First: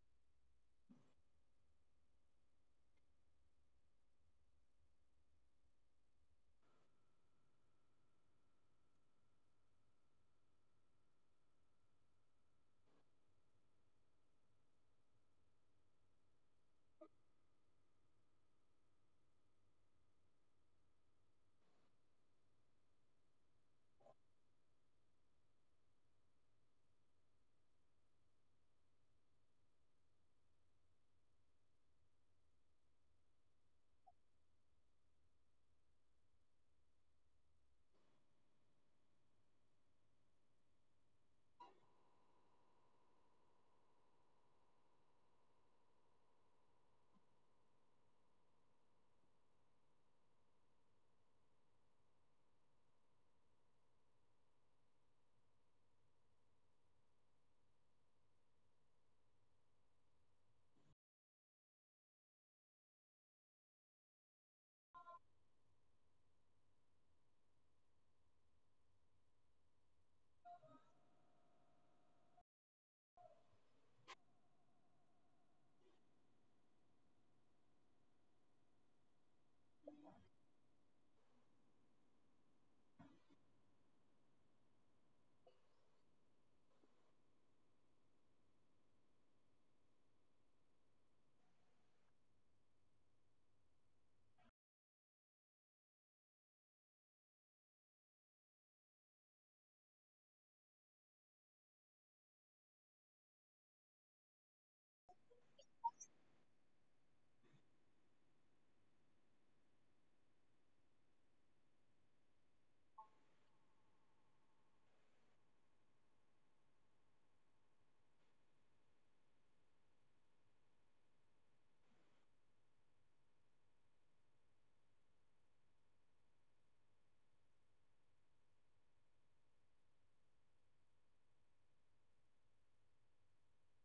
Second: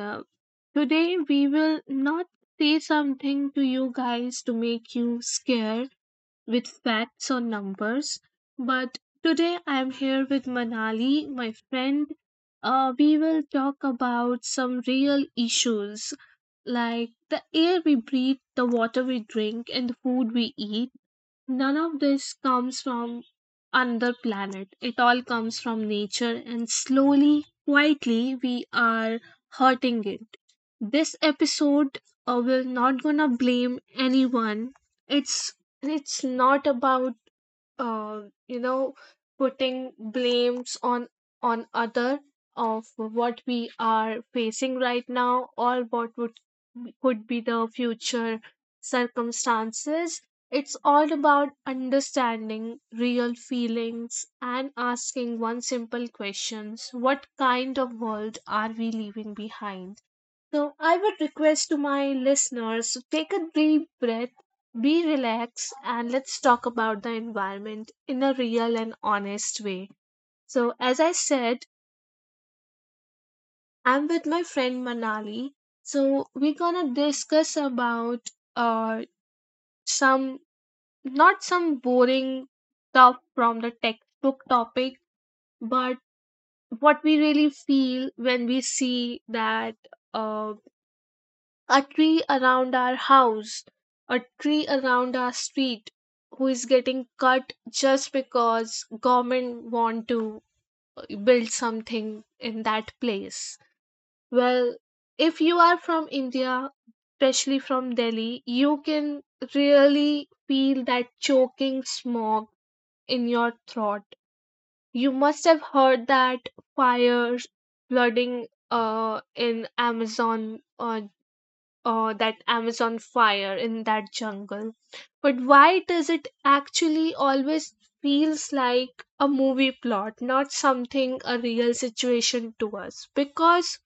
today we will not say something to you guys to make you scared with facts or numbers. But today I am here with Manali, my friend. We will talk about some real issues like the air we breathe, the water we drink, and the food we eat. None of this comes from another planet. It all comes from nature, and slowly, quietly, we are hurting it. This episode, we're not gonna blame anyone. It's it's not about uh, you know putting blames on other of what we are facing right now or what would could be the future circumstances. It's all about understanding real feelings and asking one simple questions: what kind of world are we leaving behind? So, I would request to my listeners to take a deep breath, be relaxed, and let's talk about the environment in a real and honest way. So, as I said, I'm with my friend Manali. So, we're gonna discuss about uh, some not some boring stuff from the textbook topic, but what we really feel when we see that uh, a tree around our house, a tree around our street who is getting cut just because government want to build something in that place. Well, if you are from India, especially from Delhi, you can really feel that choking smog in your throat. You must have heard that fires, flooding in Amazon, that Amazon fire in that jungle. But why does it actually always feels like a movie plot, not something a real situation to us? Because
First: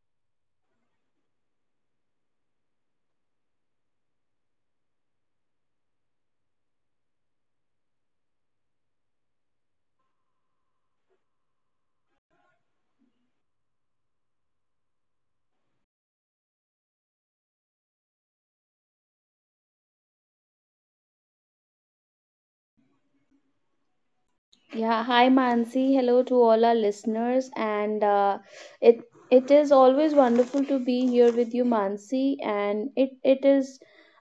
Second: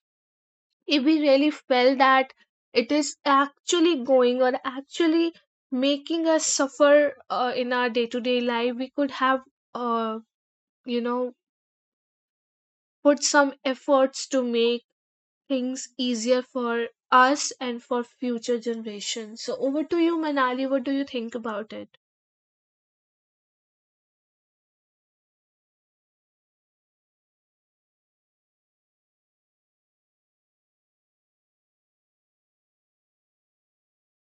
if we really felt that it is actually going or actually making us suffer in our day to day life, we could have, uh, you know, put some efforts to make things easier for us and for future generations. So over to you, Manali. What do you think about it? Yeah, hi Mansi. Hello to all our listeners, and it it is always wonderful to be here with you, Mansi. And it is,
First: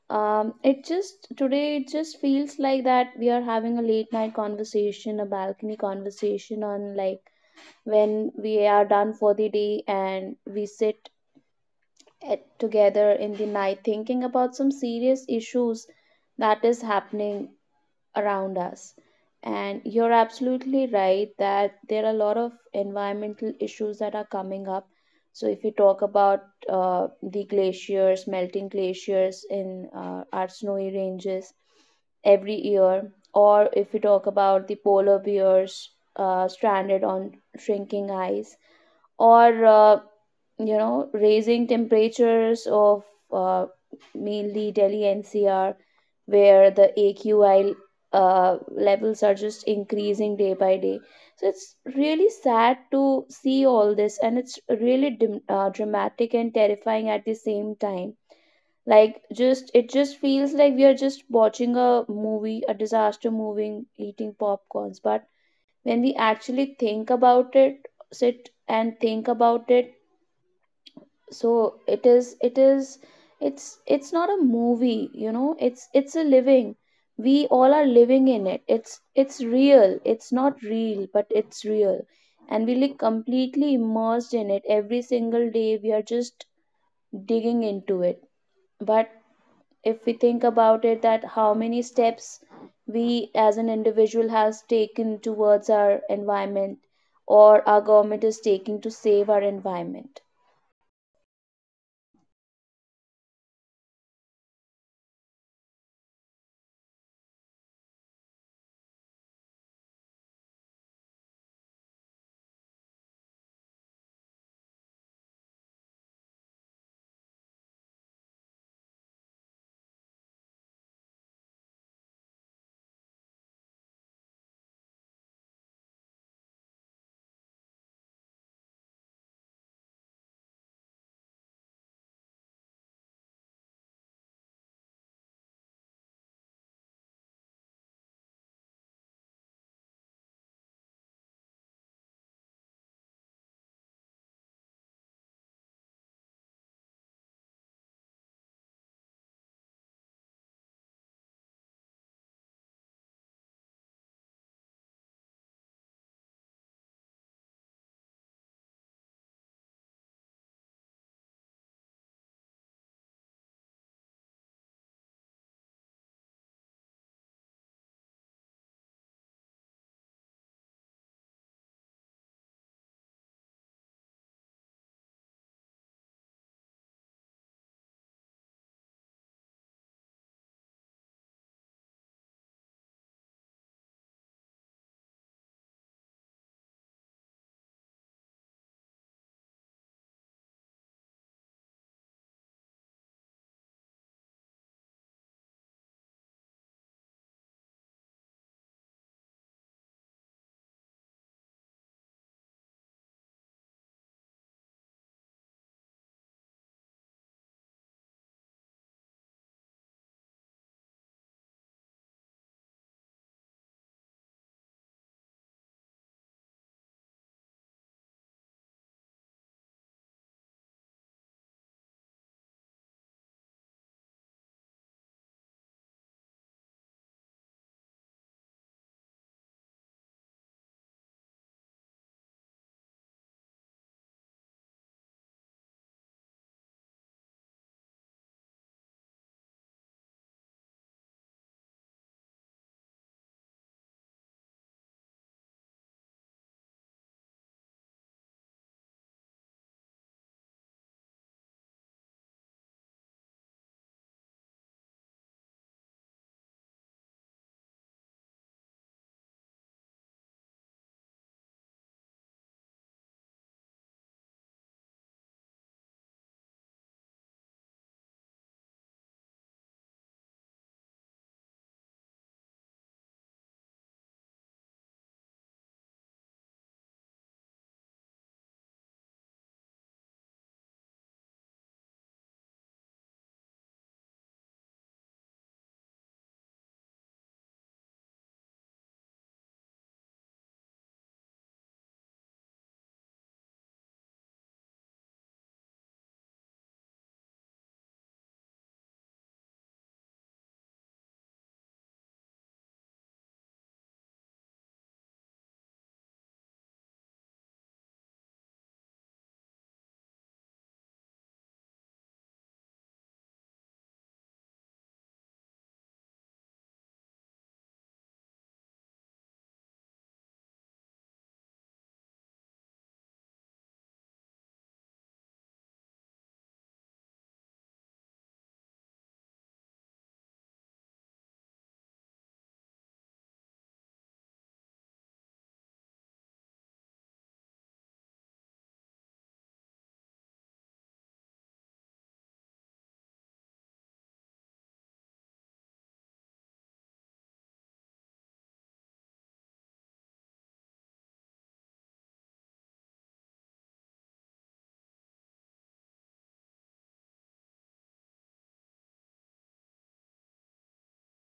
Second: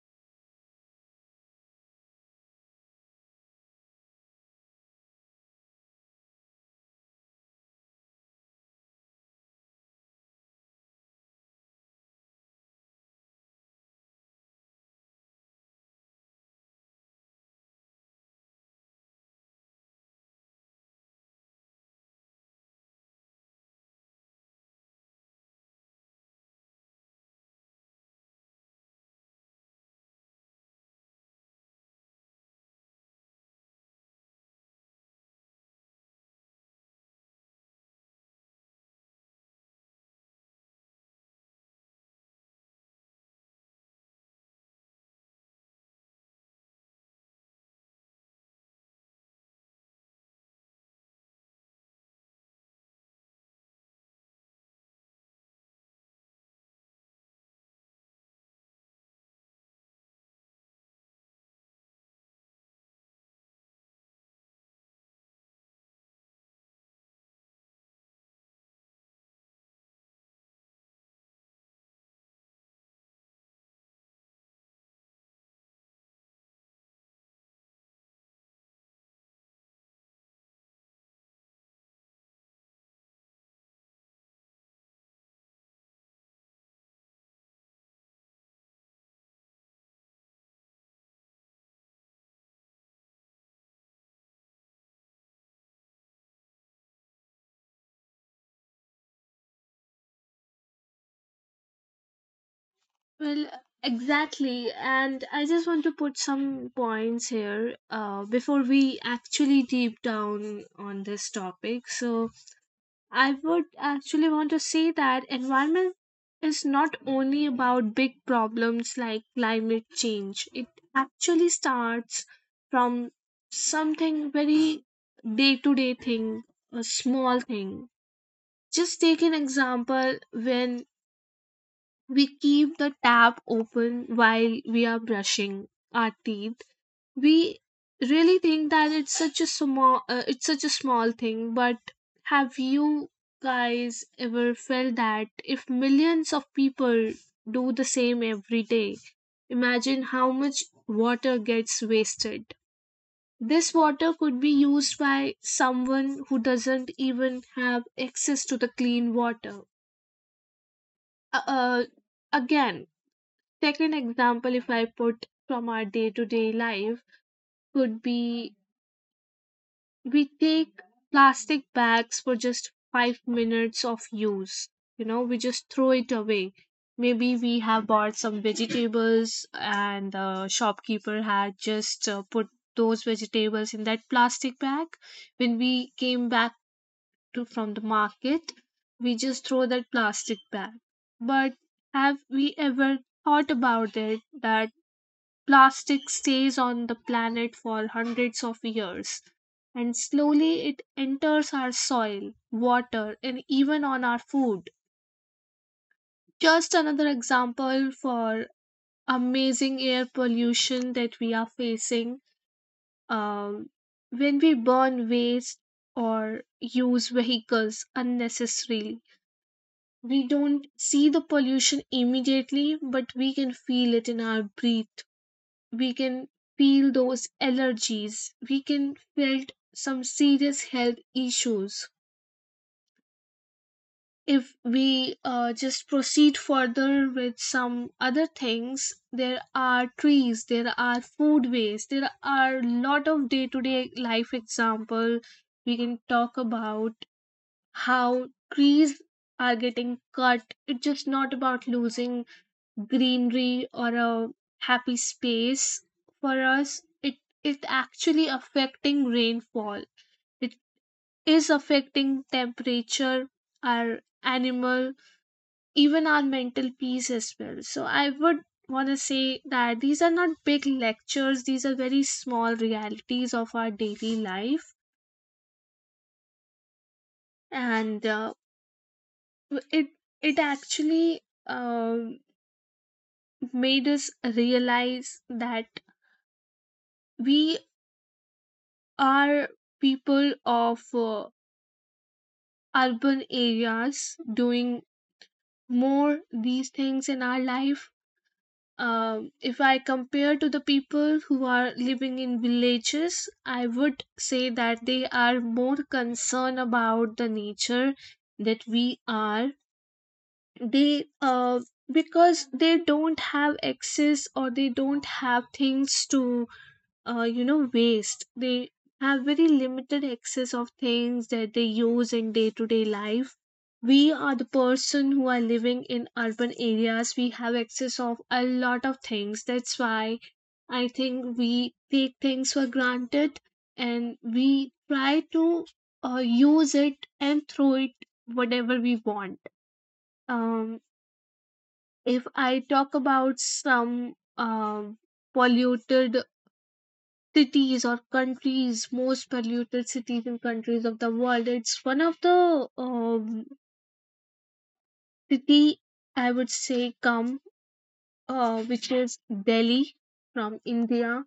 it just today it just feels like that we are having a late night conversation, a balcony conversation on like when we are done for the day and we sit together in the night thinking about some serious issues that is happening around us. And you're absolutely right that there are a lot of environmental issues that are coming up. So, if you talk about the glaciers, melting glaciers in our snowy ranges every year, or if you talk about the polar bears stranded on shrinking ice, or raising temperatures of uh, mainly Delhi NCR where the AQI levels are just increasing day by day. So it's really sad to see all this, and it's really dramatic and terrifying at the same time. Like, just it just feels like we are just watching a movie, a disaster movie, eating popcorns. But when we actually think about it, sit and think about it, so it is, it's not a movie, you know, it's a living, we all are living in it, it's real, it's not real but it's real, and we live completely immersed in it every single day, we are just digging into it. But if we think about it, that how many steps we as an individual has taken towards our environment, or our government is taking to save our environment. Well, exactly. And I just want to put some points here before we actually deep down on this topic. So, I would actually want to say that environment is not only about big problems like climate change. It actually starts from something very day to day thing, a small thing. Just take an example when we keep the tap open while we are brushing our teeth. We really think that it's such a small thing, but have you guys ever felt that if millions of people do the same every day, imagine how much water gets wasted. This water could be used by someone who doesn't even have access to the clean water. Uh, uh, again take an example if I put from our day to day life, could be we take plastic bags for just 5 minutes of use. You know, we just throw it away. Maybe we have bought some vegetables and the shopkeeper had just put those vegetables in that plastic bag. When we came back to from the market, we just throw that plastic bag. But have we ever thought about it that plastic stays on the planet for hundreds of years, and slowly it enters our soil, water, and even on our food. Just another example for amazing air pollution that we are facing, um, when we burn waste or use vehicles unnecessarily. We don't see the pollution immediately, but we can feel it in our breath. We can feel those allergies, we can felt some serious health issues. If we just proceed further with some other things, there are trees, there are food waste, there are a lot of day-to-day life example we can talk about. How trees are getting cut, it's just not about losing greenery or a happy space for us. It actually affecting rainfall, it is affecting temperature, our animal, even our mental peace as well. So I would want to say that these are not big lectures, these are very small realities of our daily life. And it it actually um made us realize that we are people of urban areas doing more these things in our life. If I compare to the people who are living in villages, I would say that they are more concerned about the nature that we are. They because they don't have access or they don't have things to waste. They have very limited access of things that they use in day to day life. We are the person who are living in urban areas, we have access of a lot of things, that's why I think we take things for granted, and we try to use it and throw it whatever we want. Um, if I talk about some polluted cities or countries, most polluted cities and countries of the world, it's one of the um, city I would say come which is Delhi, from India.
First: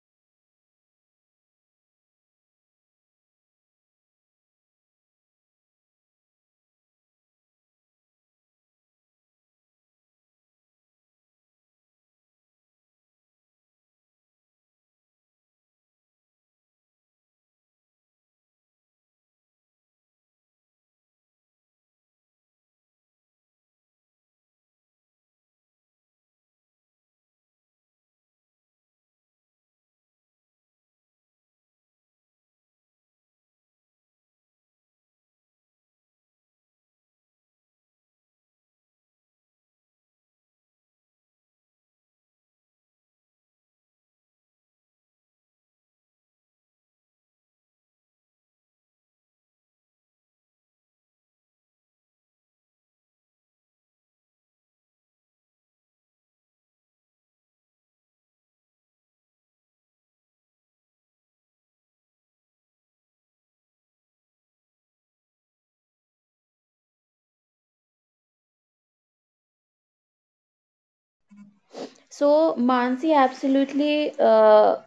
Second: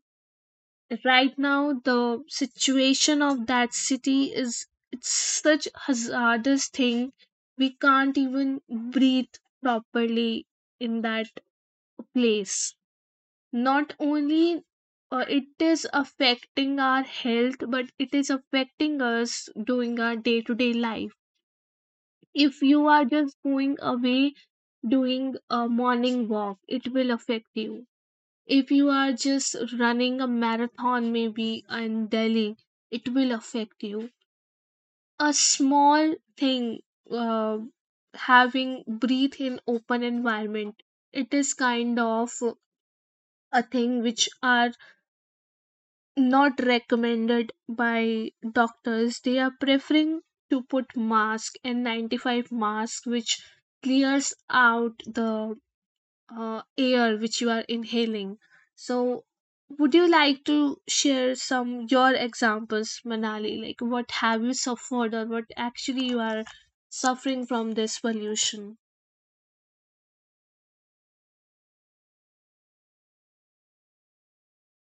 Right now, the situation of that city is it's such hazardous thing, we can't even breathe properly in that place. Not only it is affecting our health, but it is affecting us during our day to day life. If you are just going away doing a morning walk, it will affect you. If you are just running a marathon maybe in Delhi, it will affect you. A small thing, uh, having breathe in open environment, it is kind of a thing which are not recommended by doctors. They are preferring to put mask and 95 mask, which clears out the air which you are inhaling. So, would you like to share some your examples, Manali? Like, what have you suffered, or what actually you are suffering from this pollution? So, Mansi, absolutely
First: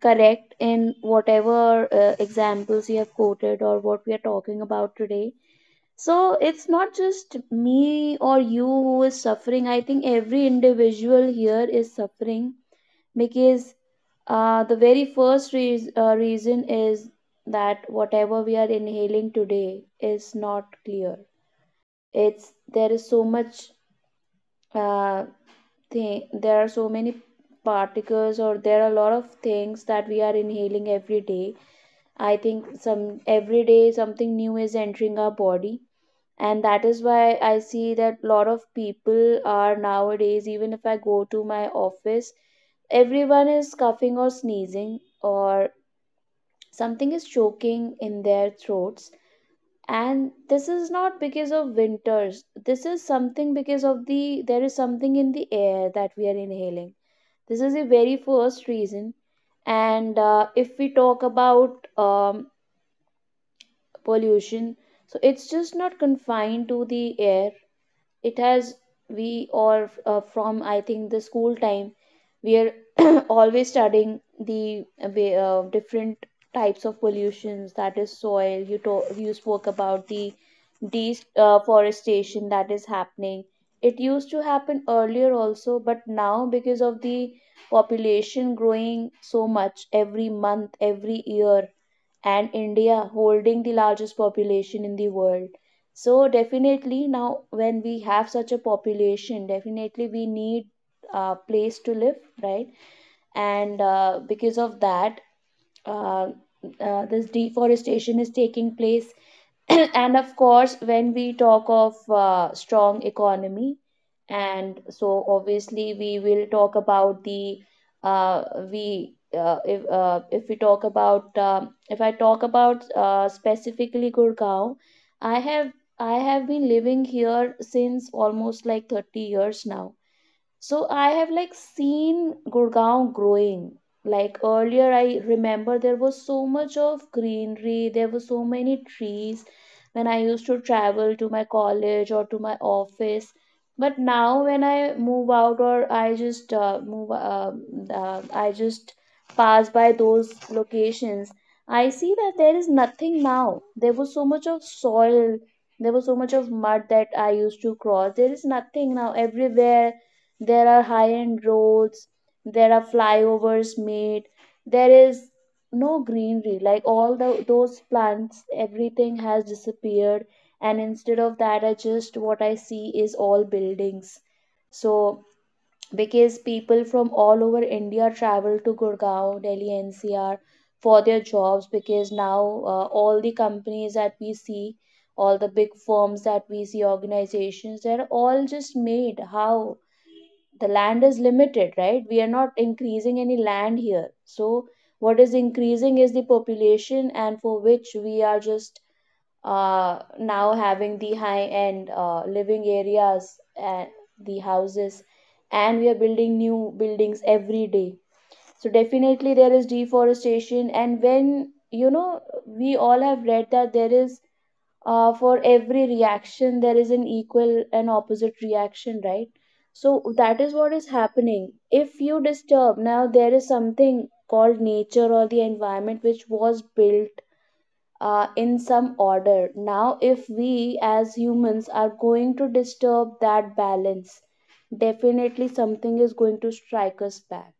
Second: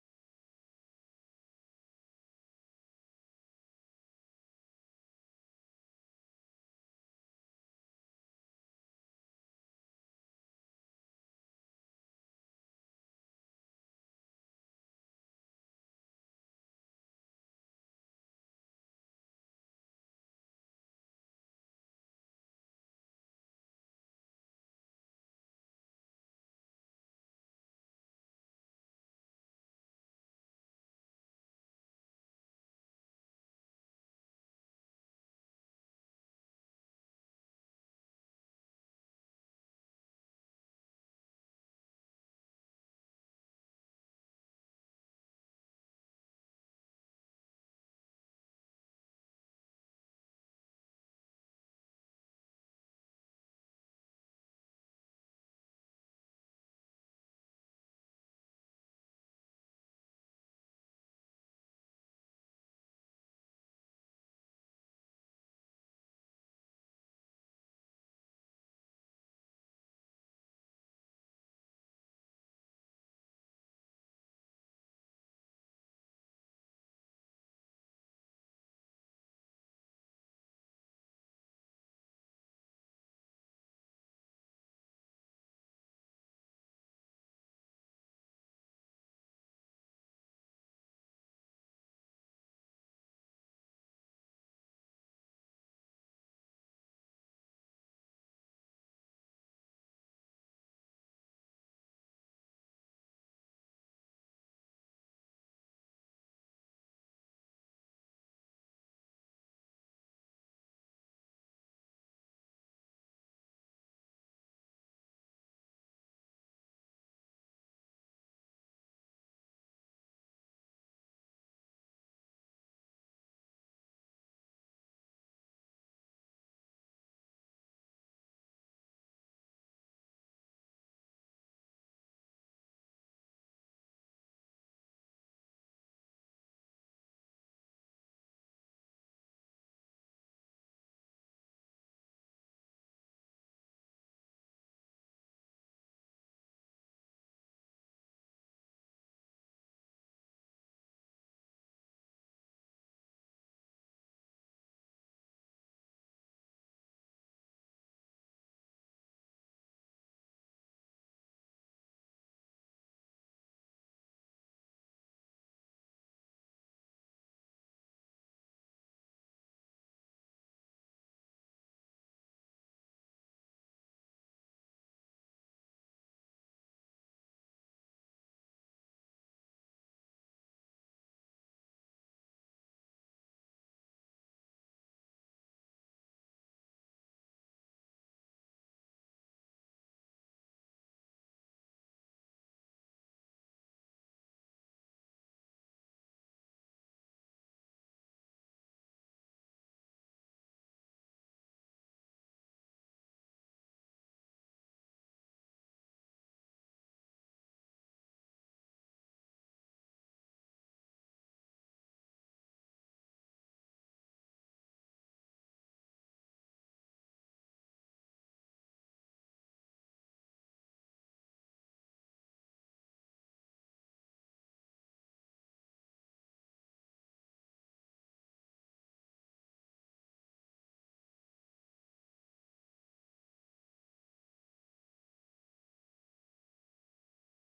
correct in whatever examples you have quoted or what we are talking about today. So, it's not just me or you who is suffering. I think every individual here is suffering because the very first reason is that whatever we are inhaling today is not clear. It's there is so much uh, thing there are so many particles, or there are a lot of things that we are inhaling every day. I think some every day something new is entering our body, and that is why I see that a lot of people are nowadays, even if I go to my office, everyone is coughing or sneezing, or something is choking in their throats. And this is not because of winters, this is something because of the, there is something in the air that we are inhaling. This is the very first reason. And if we talk about pollution, so it's just not confined to the air. It has, we all from I think the school time, we are always studying the different types of pollutions, that is soil. You you spoke about the deforestation that is happening. It used to happen earlier also, but now because of the population growing so much every month, every year, and India holding the largest population in the world. So, definitely, now when we have such a population, definitely we need a place to live, right? And because of that, uh, this deforestation is taking place and of course, when we talk of strong economy and, so obviously we will talk about the, uh, we if we talk about if I talk about specifically Gurgaon. i have I have been living here since almost like 30 years now, so I have like seen Gurgaon growing. Like earlier, I remember there was so much of greenery, there were so many trees when I used to travel to my college or to my office. But now, when I move out, or I just I just pass by those locations, I see that there is nothing now. There was so much of soil, there was so much of mud that I used to cross. There is nothing now. Everywhere there are high end roads, there are flyovers made, there is no greenery, like all the those plants, everything has disappeared. And instead of that, I just, what I see is all buildings. So because people from all over India travel to Gurgaon, Delhi NCR for their jobs, because now all the companies that we see, all the big firms that we see, organizations, they're all just made. How the land is limited, right? We are not increasing any land here. So what is increasing is the population, and for which we are just now having the high end living areas and the houses, and we are building new buildings every day. So definitely there is deforestation. And when, you know, we all have read that there is, for every reaction there is an equal and opposite reaction, right? So that is what is happening. If you disturb, now there is something called nature or the environment, which was built in some order. Now if we as humans are going to disturb that balance, definitely something is going to strike us back.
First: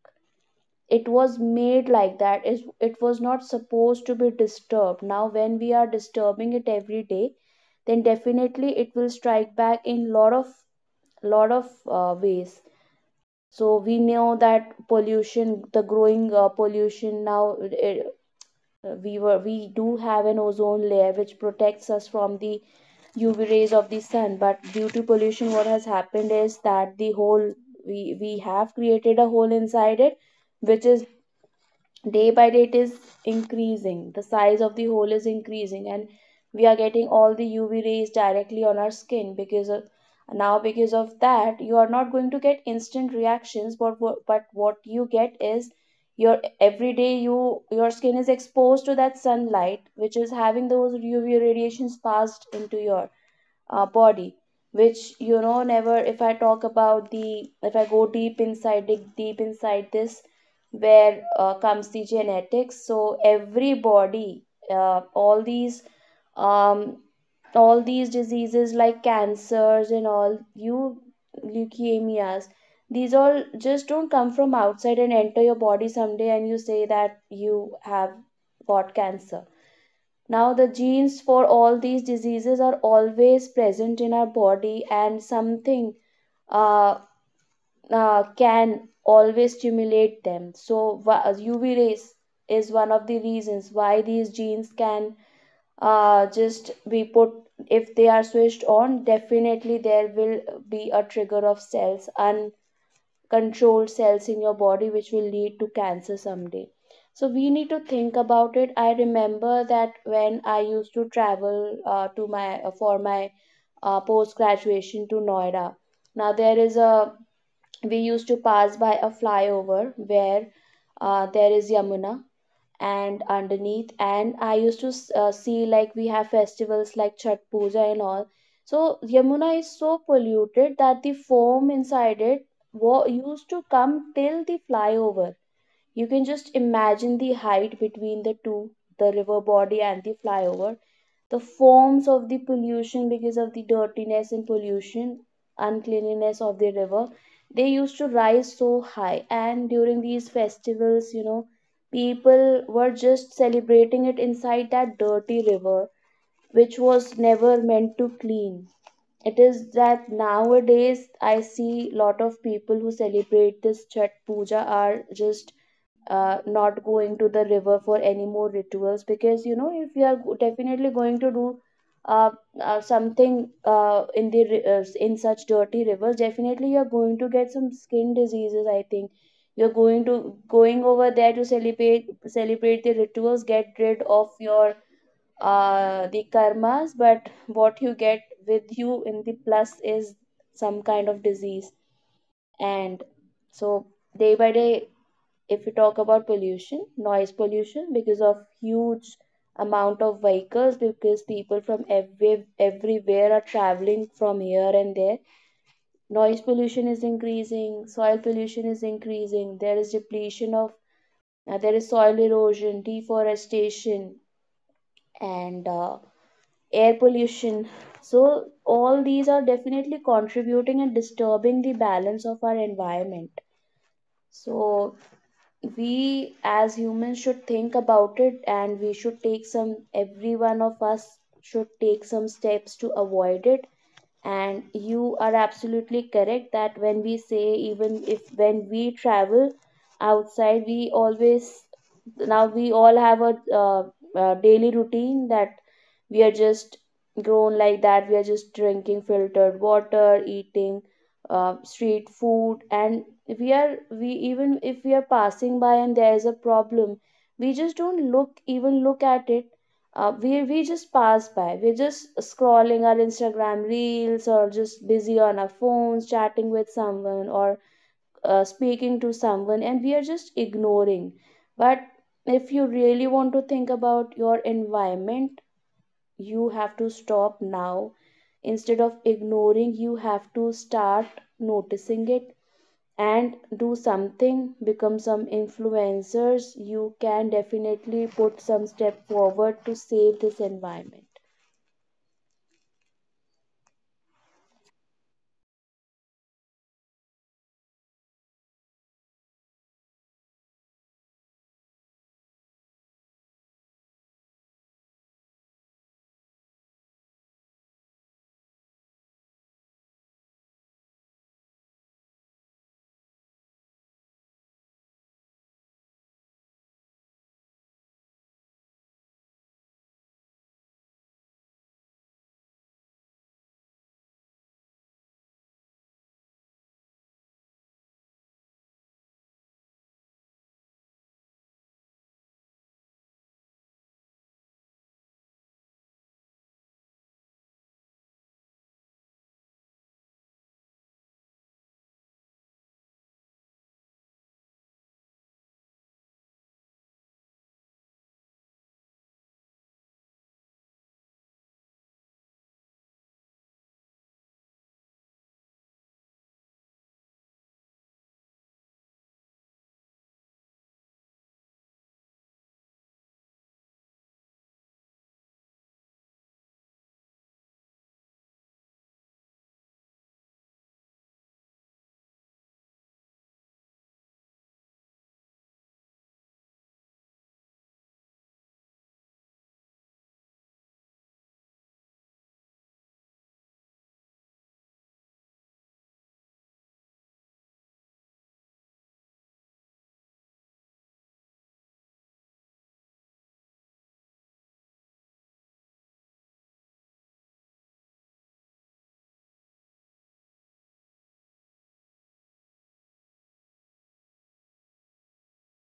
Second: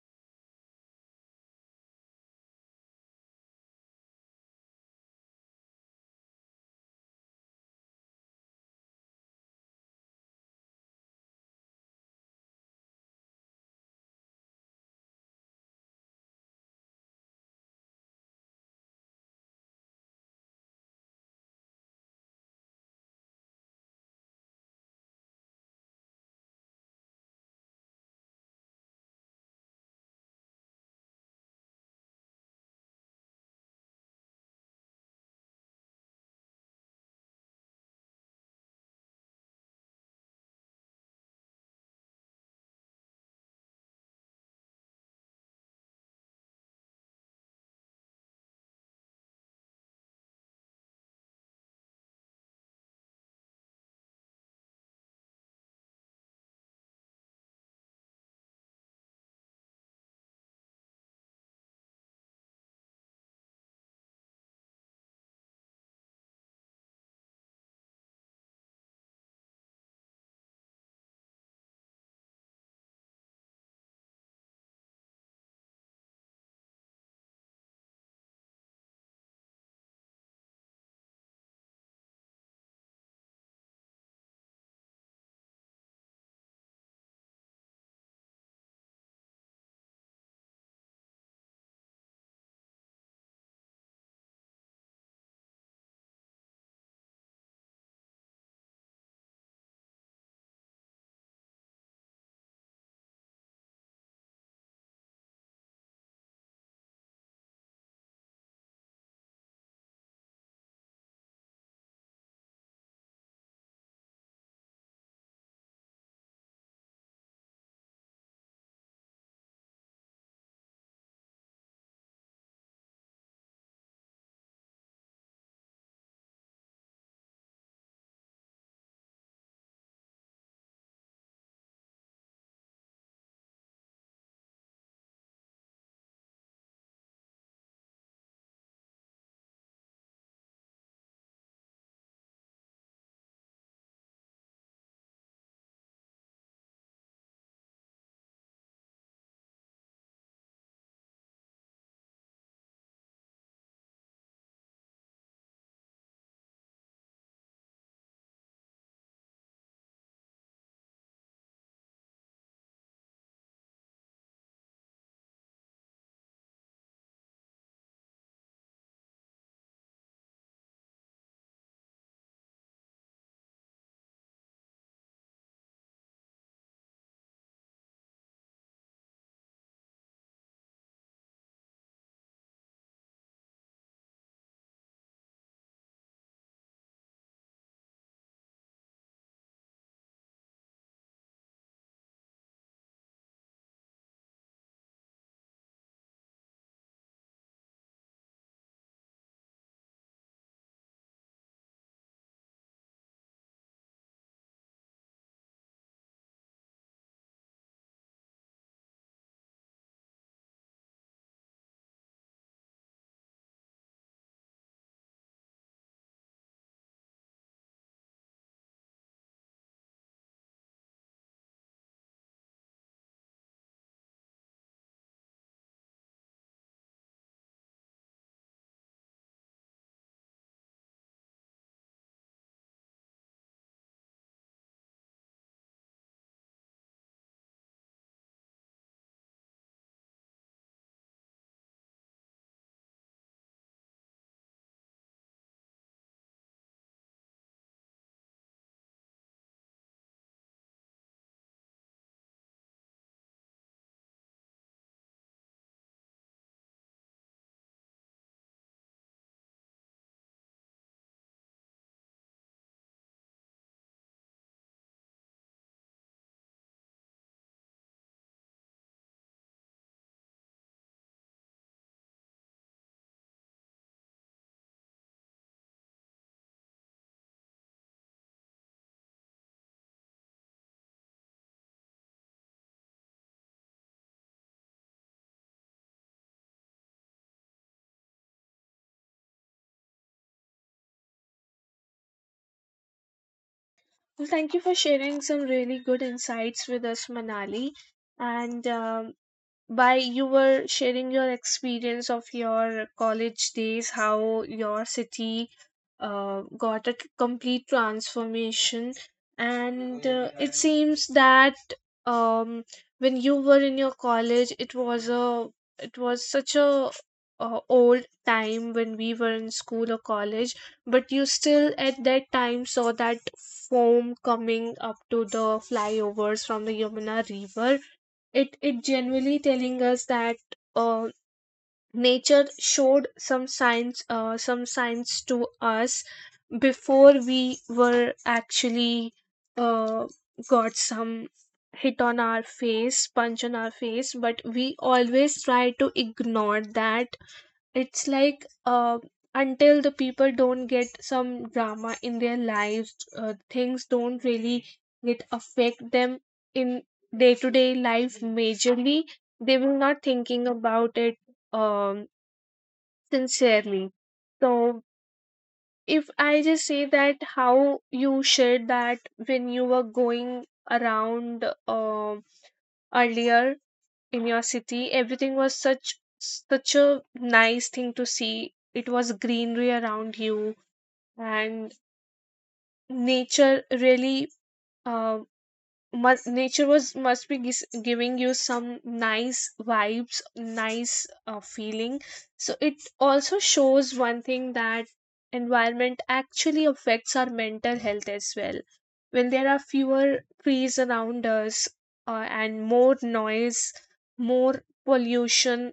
It was made like that, is it was not supposed to be disturbed. Now when we are disturbing it every day, then definitely it will strike back in lot of ways. So we know that pollution, the growing pollution, now it, we do have an ozone layer which protects us from the UV rays of the sun. But due to pollution, what has happened is that the whole, we have created a hole inside it, which is day by day, it is increasing, the size of the hole is increasing. And we are getting all the UV rays directly on our skin because of, now because of that, you are not going to get instant reactions. But but what you get is, your every day, you, your skin is exposed to that sunlight which is having those UV radiations passed into your body. Which, you know, never, if I talk about the, if I go deep inside, dig deep inside this, where comes the genetics. So every body, all these, um, all these diseases like cancers and all, you, leukemias, these all just don't come from outside and enter your body someday and you say that you have got cancer. Now, the genes for all these diseases are always present in our body, and something uh, can always stimulate them. So, UV rays is one of the reasons why these genes can just be put, if they are switched on, definitely there will be a trigger of cells. And controlled cells in your body which will lead to cancer someday. So we need to think about it. I remember that when I used to travel to my for my post graduation to Noida. Now there is a, we used to pass by a flyover where there is Yamuna and underneath. And I used to see, like we have festivals like Chat Puja and all. So Yamuna is so polluted that the foam inside it used to come till the flyover. You can just imagine the height between the two, the river body and the flyover, the forms of the pollution because of the dirtiness and pollution, uncleanliness of the river. They used to rise so high, and during these festivals, you know, people were just celebrating it inside that dirty river, which was never meant to clean. It is that nowadays I see lot of people who celebrate this Chhat Puja are just not going to the river for any more rituals. Because, you know, if you are definitely going to do uh, something in such dirty rivers, definitely you're going to get some skin diseases. I think you're going to going over there to celebrate, celebrate the rituals, get rid of your the karmas, but what you get with you in the plus is some kind of disease. And so, day by day, if we talk about pollution, noise pollution, because of huge amount of vehicles, because people from every, everywhere are traveling from here and there, noise pollution is increasing, soil pollution is increasing, there is depletion of, there is soil erosion, deforestation, and air pollution. So, all these are definitely contributing and disturbing the balance of our environment. So, we as humans should think about it, and we should take some, every one of us should take some steps to avoid it. And you are absolutely correct that when we say, even if when we travel outside, we always, now we all have a, daily routine that we are just grown like that. We are just drinking filtered water, eating street food. And we are we even if we are passing by and there is a problem, we just don't look, even look at it. We just pass by, we're just scrolling our Instagram reels or just busy on our phones chatting with someone or speaking to someone, and we are just ignoring. But if you really want to think about your environment, you have to stop now. Instead of ignoring, you have to start noticing it and do something. Become some influencers, you can definitely put some step forward to save this environment. Well, thank you for sharing some really good insights with us, Manali. And by you were sharing your experience of your college days, how your city complete transformation, and it seems that, um, when you were in your college, it was a it was such a old time when we were in school or college, but you still at that time saw that foam coming up to the flyovers from the Yamuna River. It genuinely telling us that uh, nature showed some signs, some signs to us before we were actually uh, got some hit on our face, punch on our face, but we always try to ignore that. It's like, until the people don't get some drama in their lives, things don't really get affect them in day to day life majorly, they will not thinking about it, um, sincerely. So if I just say that how you shared that when you were going around, um earlier in your city everything was such such a nice thing to see. It was greenery around you, and nature really uh, nature was must be giving you some nice vibes, nice feeling. So it also shows one thing, that environment actually affects our mental health as well. When there are fewer trees around us, and more noise, more pollution,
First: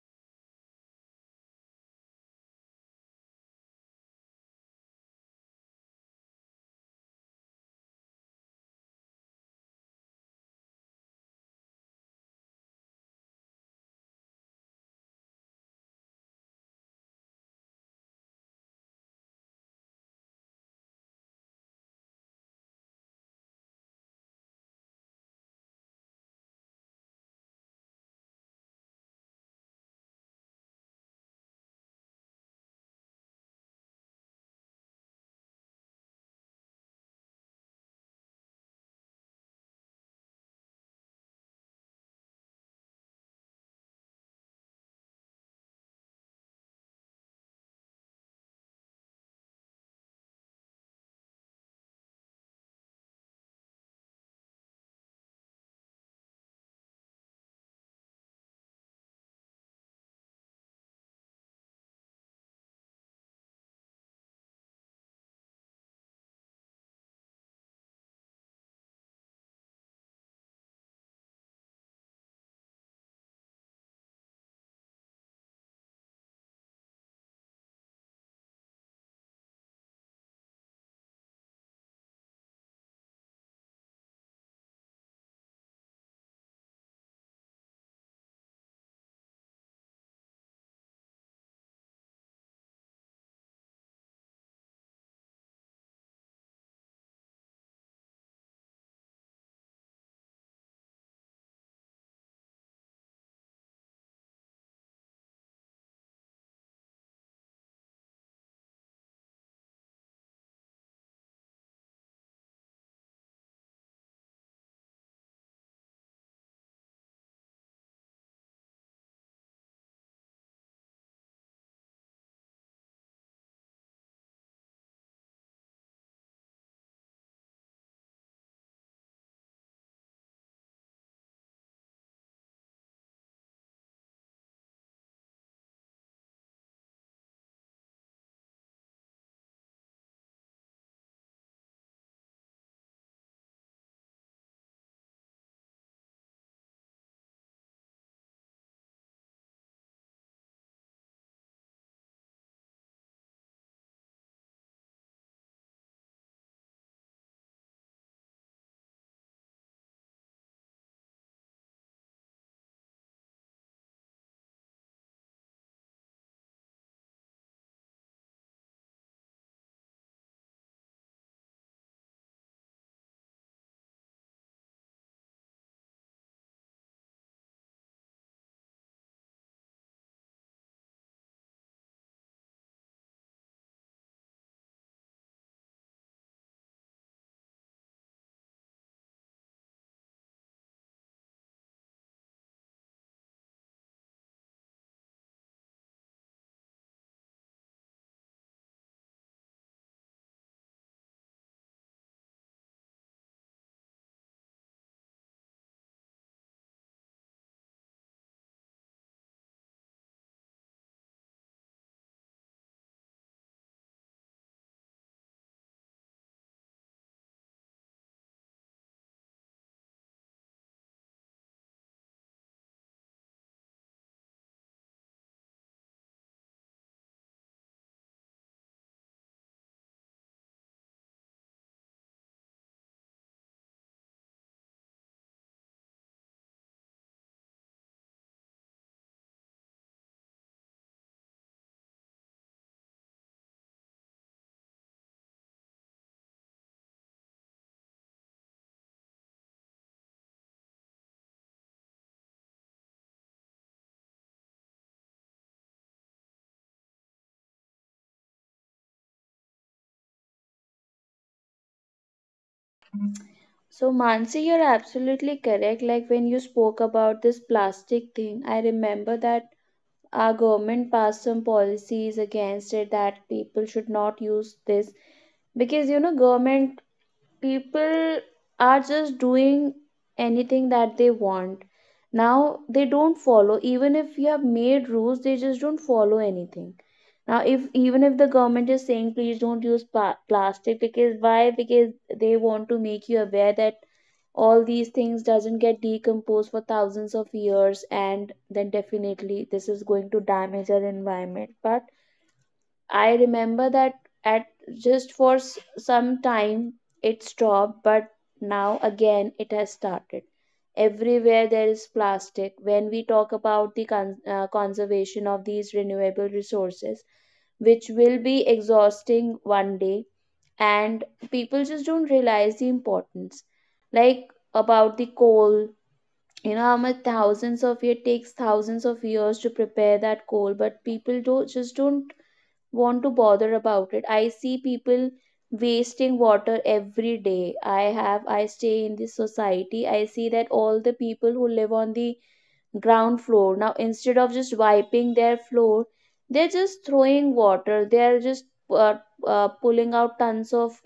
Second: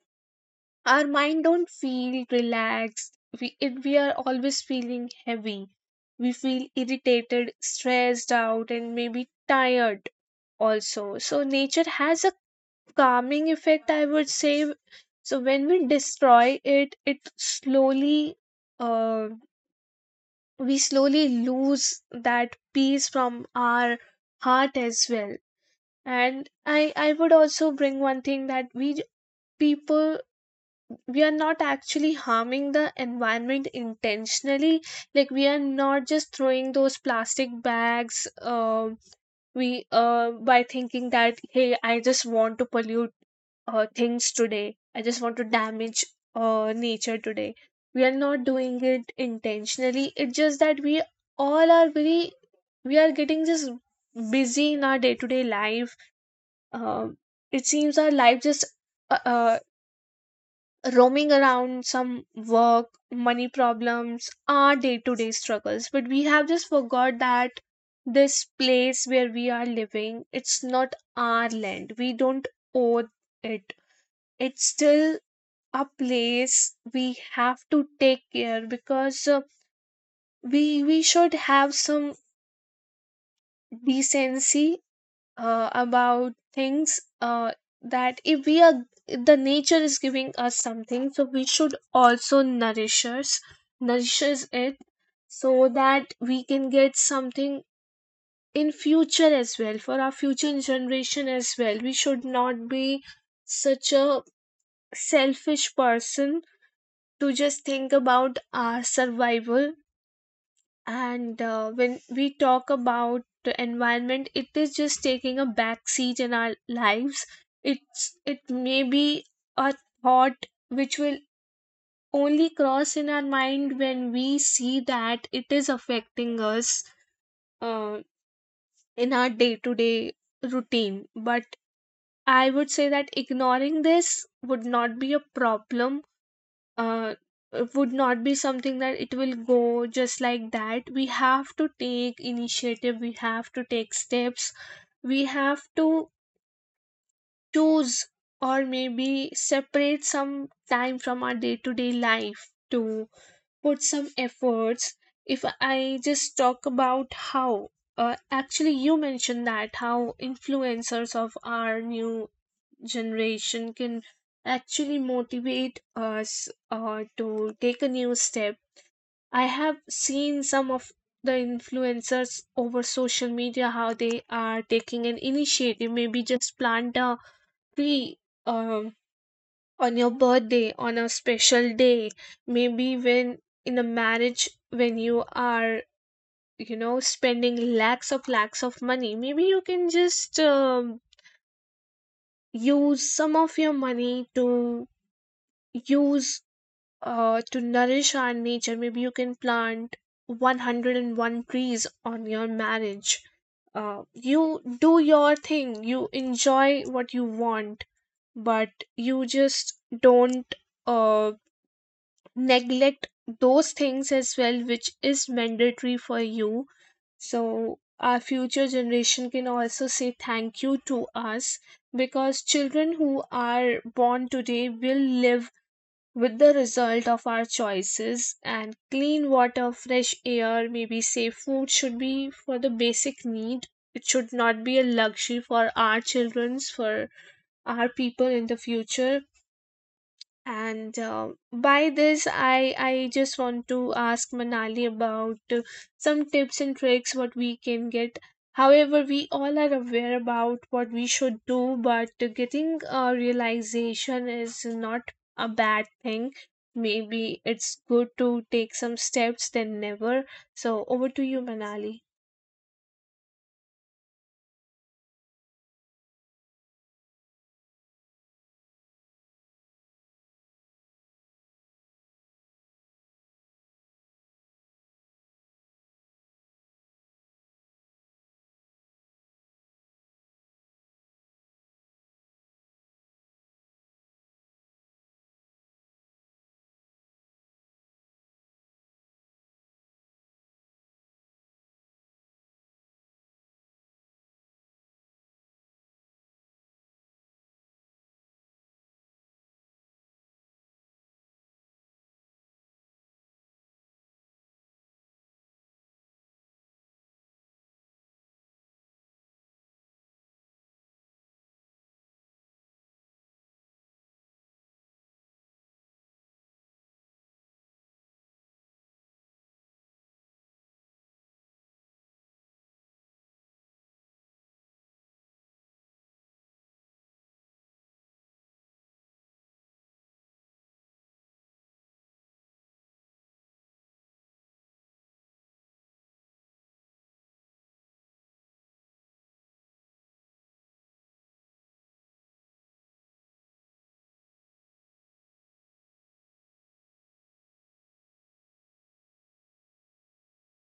our mind don't feel relaxed, we we are always feeling heavy, we feel irritated, stressed out and maybe tired also. So nature has a calming effect, I would say. So when we destroy it, it slowly uh, we slowly lose that peace from our heart as well. And I would also bring one thing, that we people, we are not actually harming the environment intentionally. Like, we are not just throwing those plastic bags, we by thinking that hey I just want to pollute things today, I just want to damage nature today. We are not doing it intentionally. It's just that we all are very, we are getting just busy in our day-to-day life. Um, it seems our life just uh, uh, roaming around some work, money problems, our day to day struggles. But we have just forgot that this place where we are living, it's not our land. We don't own it. It's still a place we have to take care because, we should have some decency about things, that if we are, if the nature is giving us something, so we should also nourishes it, so that we can get something in future as well, for our future generation as well. We should not be such a selfish person to just think about our survival. And when we talk about the environment, it is just taking a back seat in our lives. It's it may be a thought which will only cross in our mind when we see that it is affecting us uh, in our day to day routine. But I would say that ignoring this would not be a problem, uh, would not be something that it will go just like that. We have to take initiative, we have to take steps, we have to choose, or maybe separate some time from our day to day life to put some efforts. If I just talk about how, actually, you mentioned that how influencers of our new generation can actually motivate us to take a new step. I have seen some of the influencers over social media, how they are taking an initiative, maybe just plant a tree um, on your birthday, on a special day, maybe when in a marriage, when you are, you know, spending lakhs of money, maybe you can just use some of your money to use to nourish our nature. Maybe you can plant 101 trees on your marriage. You do your thing, you enjoy what you want, but you just don't uh, neglect those things as well, which is mandatory for you. So, our future generation can also say thank you to us, because children who are born today will live with the result of our choices, and clean water, fresh air, maybe safe food should be for the basic need. It should not be a luxury for our children's, for our people in the future. And by this I just want to ask Manali about some tips and tricks what we can get. However, we all are aware about what we should do, but getting a realization is not a bad thing. Maybe it's good to take some steps than never. So over to you, Manali. So, Mansi, you're absolutely correct. Like, when you spoke about this plastic thing, I remember that our government passed some policies against it, that people should not use this. Because, you know, government, people are just doing anything that they want. Now they don't follow. Even if you have made rules, they just don't follow anything. Now, if even if the government is saying, please don't use plastic, because why? Because they want to make you aware that all these things doesn't get decomposed for thousands of years, and then definitely this is going to damage our environment. But I remember that at, just for some time it stopped, but now again it has started. Everywhere there is plastic. When we talk about the conservation of these renewable resources, which will be exhausting one day, and people just don't realize the importance. Like about the coal, you know how much thousands of years takes, thousands of years to prepare that coal, but people don't just don't want to bother about it. I see people wasting water every day. I stay in this society. I see that all the people who live on the ground floor now, instead of just wiping their floor, they're just throwing water. They're just uh, pulling out tons of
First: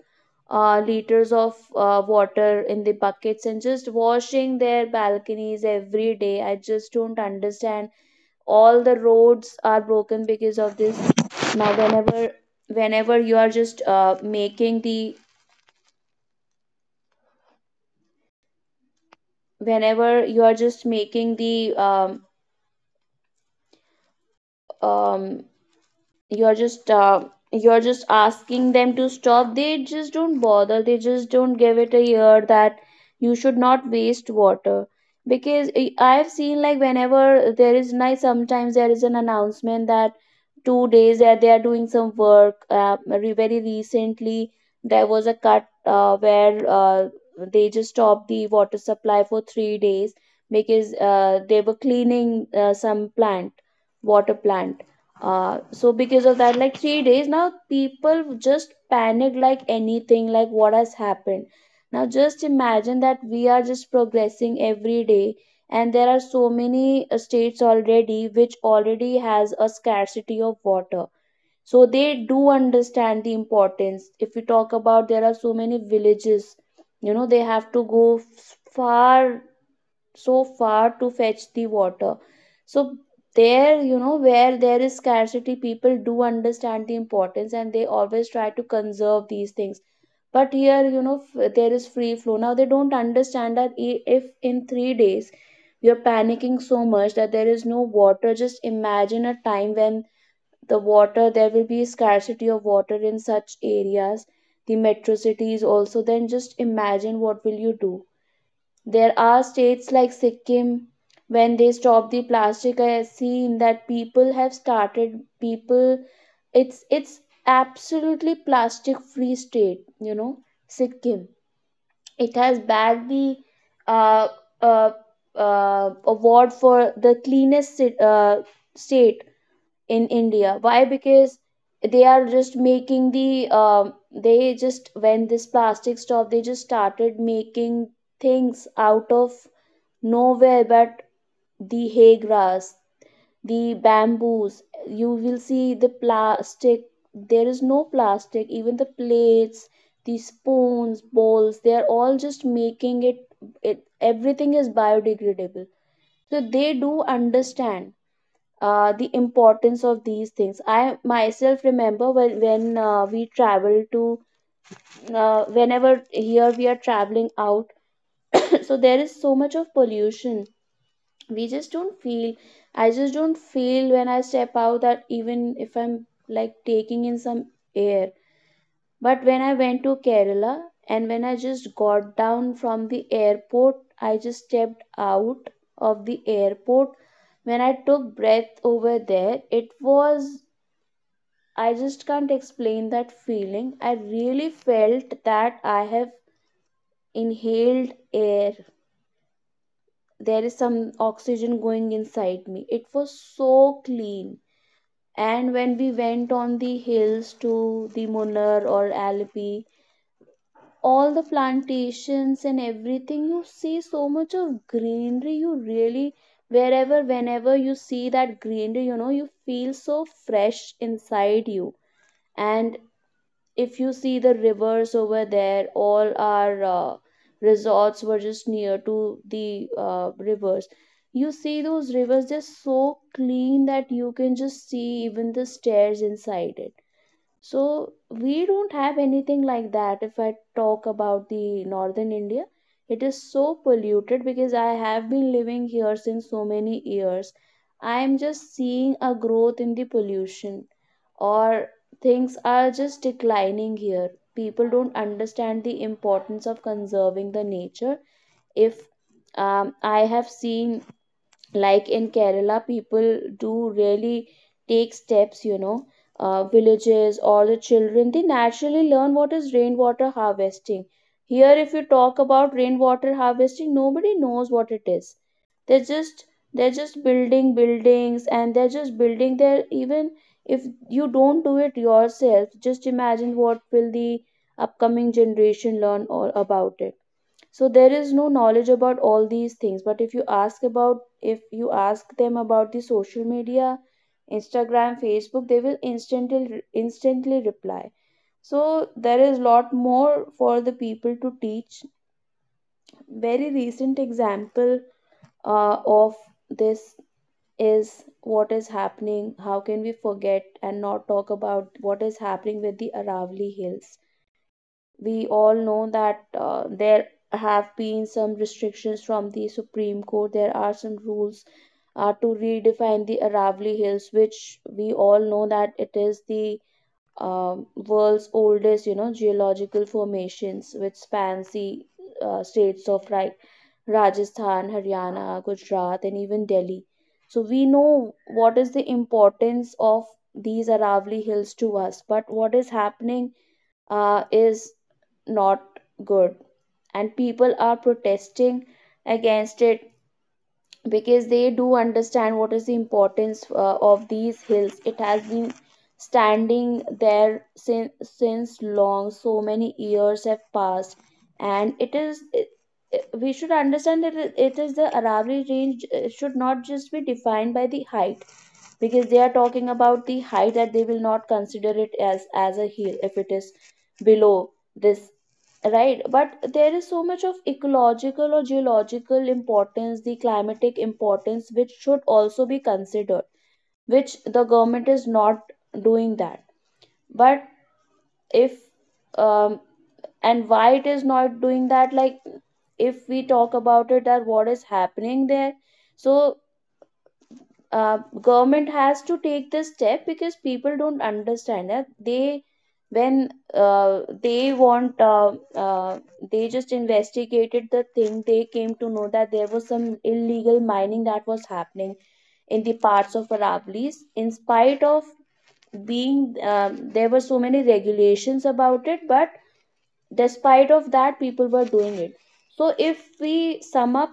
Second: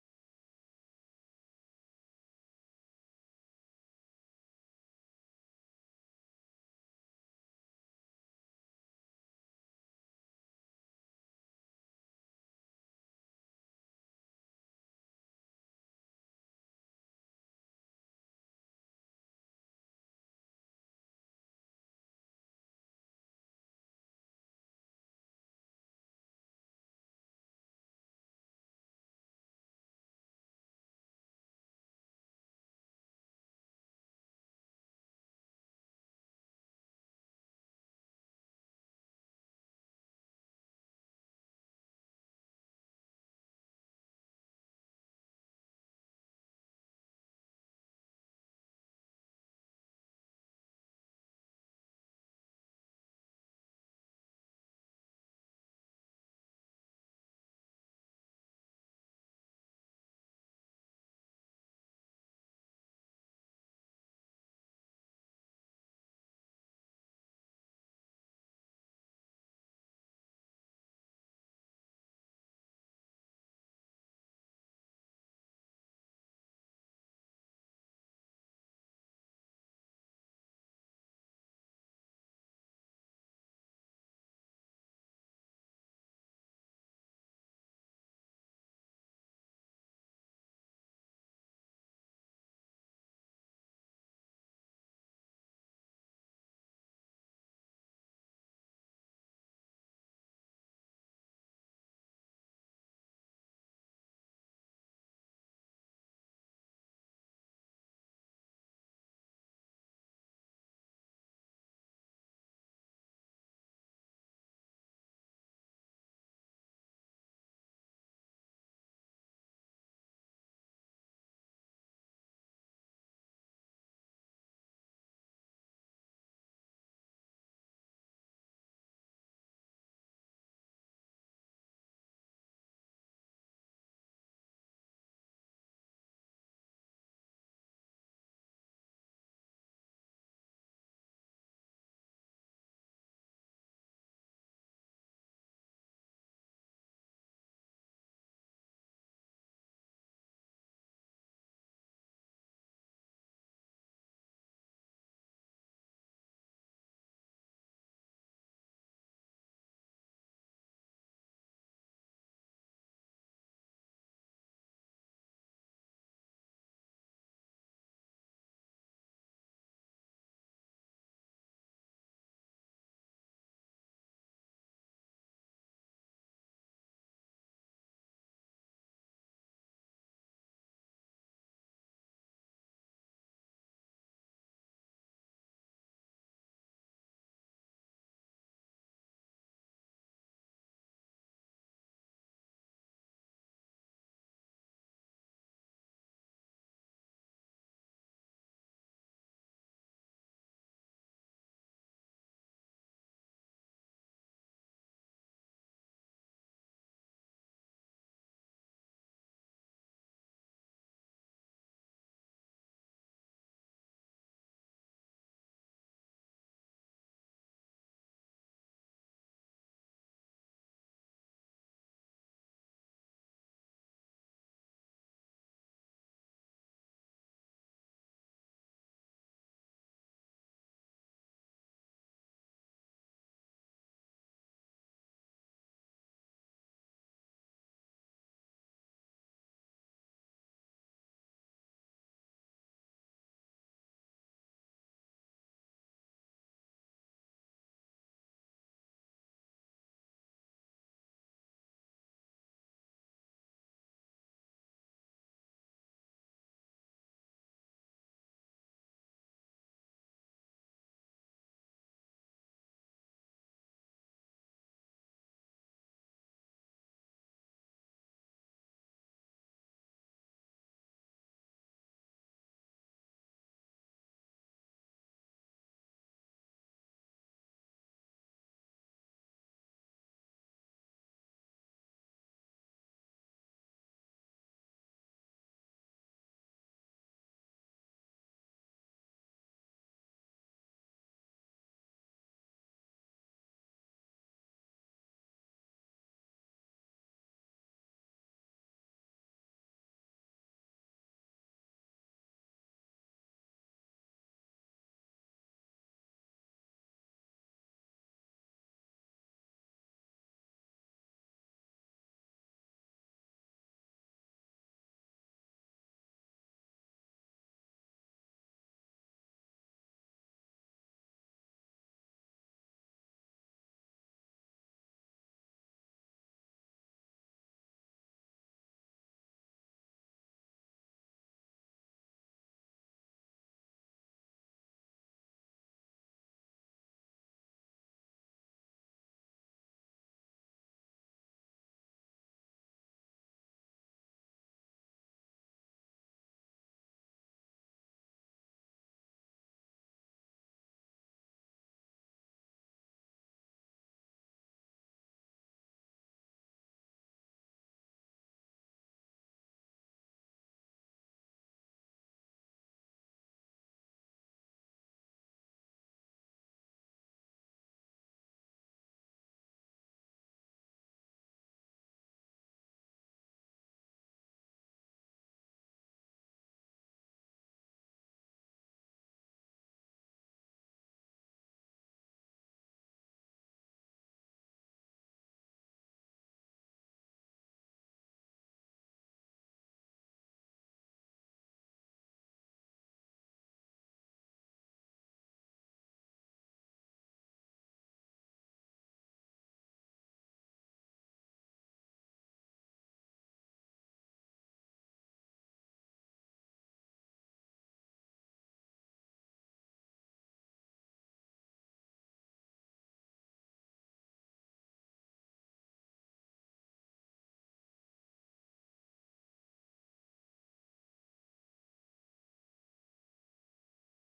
liters of water in the buckets and just washing their balconies every day. I just don't understand. All the roads are broken because of this. Now whenever Whenever you are just making the um, you're just uh, you're just asking them to stop, they just don't bother. They just don't give it a ear that you should not waste water. Because I've seen, like, whenever there is night, sometimes there is an announcement that 2 days that they are doing some work. Very recently there was a cut where they just stopped the water supply for 3 days, because they were cleaning some plant, water plant. So because of that, like, 3 days, now people just panic, like anything, like what has happened. Now just imagine that we are just progressing every day, and there are so many states already which already has a scarcity of water. So they do understand the importance. If we talk about, there are so many villages, you know, they have to go far, so far to fetch the water. So there, you know, where there is scarcity, people do understand the importance and they always try to conserve these things. But here, you know, there is free flow. Now they don't understand that if in 3 days you're panicking so much that there is no water, just imagine a time when the water, there will be scarcity of water in such areas, the metro cities also, then just imagine what will you do. There are states like Sikkim, when they stopped the plastic, I have seen that people have started, people it's absolutely plastic free state, you know, Sikkim. It has bagged the uh, uh, award for the cleanest state in India. Why? Because they are just making the they just, when this plastic stopped, they just started making things out of nowhere, but the hay grass, the bamboos. You will see the plastic. There is no plastic. Even the plates, the spoons, bowls, they are all just making it, everything is biodegradable. So they do understand the importance of these things. I myself remember when we travel to, whenever here we are traveling out, so there is so much of pollution. We just don't feel, I just don't feel when I step out that even if I'm, like, taking in some air. But when I went to Kerala, and when I just got down from the airport, I just stepped out of the airport, when I took breath over there, it was, I just can't explain that feeling. I really felt that I have inhaled air. There is some oxygen going inside me. It was so clean. And when we went on the hills to the Munnar or Alpi, all the plantations and everything, you see so much of greenery. You really, wherever, whenever you see that greenery, you know, you feel so fresh inside you. And if you see the rivers over there, all our resorts were just near to the rivers. You see those rivers, they're so clean that you can just see even the stairs inside it. So we don't have anything like that. If I talk about the northern India, it is so polluted because I have been living here since so many years. I am just seeing a growth in the pollution, or things are just declining here. People don't understand the importance of conserving the nature. If I have seen, like, in Kerala, people do really take steps, you know, villages or the children, they naturally learn what is rainwater harvesting. Here, if you talk about rainwater harvesting, nobody knows what it is. They're just they're just building buildings, and they're just building their, even if you don't do it yourself, just imagine what will the upcoming generation learn all about it. So there is no knowledge about all these things. But if you ask about, if you ask them about the social media, Instagram, Facebook, they will instantly reply. So there is lot more for the people to teach. Very recent example of this is, what is happening, how can we forget and not talk about what is happening with the Aravali Hills. We all know that there have been some restrictions from the Supreme Court. There are some rules to redefine the Aravali Hills, which we all know that it is the world's oldest, you know, geological formations, which spans the states of, right, Rajasthan, Haryana, Gujarat, and even Delhi. So we know what is the importance of these Aravali Hills to us, but what is happening is not good, and people are protesting against it because they do understand what is the importance of these hills. It has been standing there since, long, so many years have passed. And it is it, it- we should understand that it is the Aravalli range should not just be defined by the height, because they are talking about the height that they will not consider it as a hill if it is below this. Right, but there is so much of ecological or geological importance, the climatic importance, which should also be considered, which the government is not doing that. But if, um, and why it is not doing that, like, if we talk about it, that what is happening there, so government has to take this step because people don't understand that they, when they want they just investigated the thing, they came to know that there was some illegal mining that was happening in the parts of Aravallis, in spite of being, there were so many regulations about it, but despite of that people were doing it. So if we sum up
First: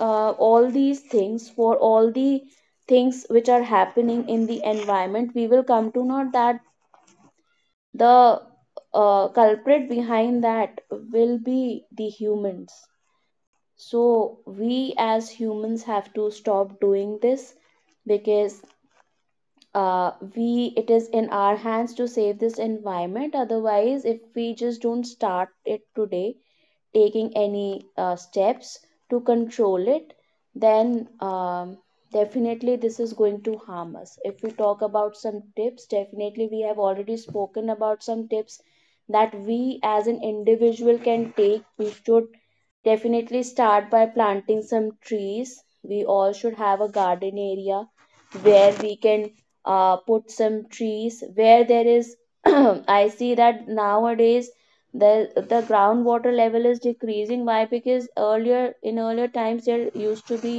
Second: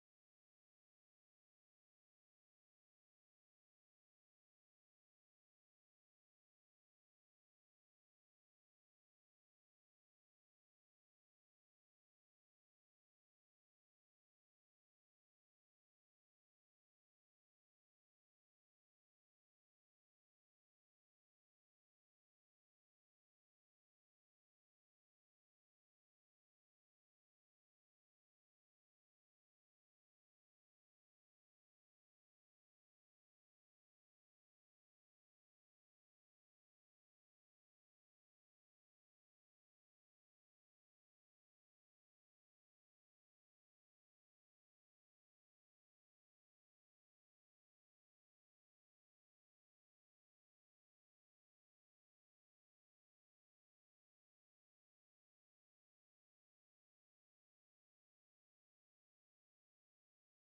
all these things, for all the things which are happening in the environment, we will come to know that the culprit behind that will be the humans. So we as humans have to stop doing this. Because we it is in our hands to save this environment. Otherwise, if we just don't start it today, taking any steps to control it, then definitely this is going to harm us. If we talk about some tips, definitely we have already spoken about some tips that we as an individual can take. We should definitely start by planting some trees. We all should have a garden area where we can put some trees where there is I see that nowadays the groundwater level is decreasing. Why? Because earlier, in earlier times, there used to be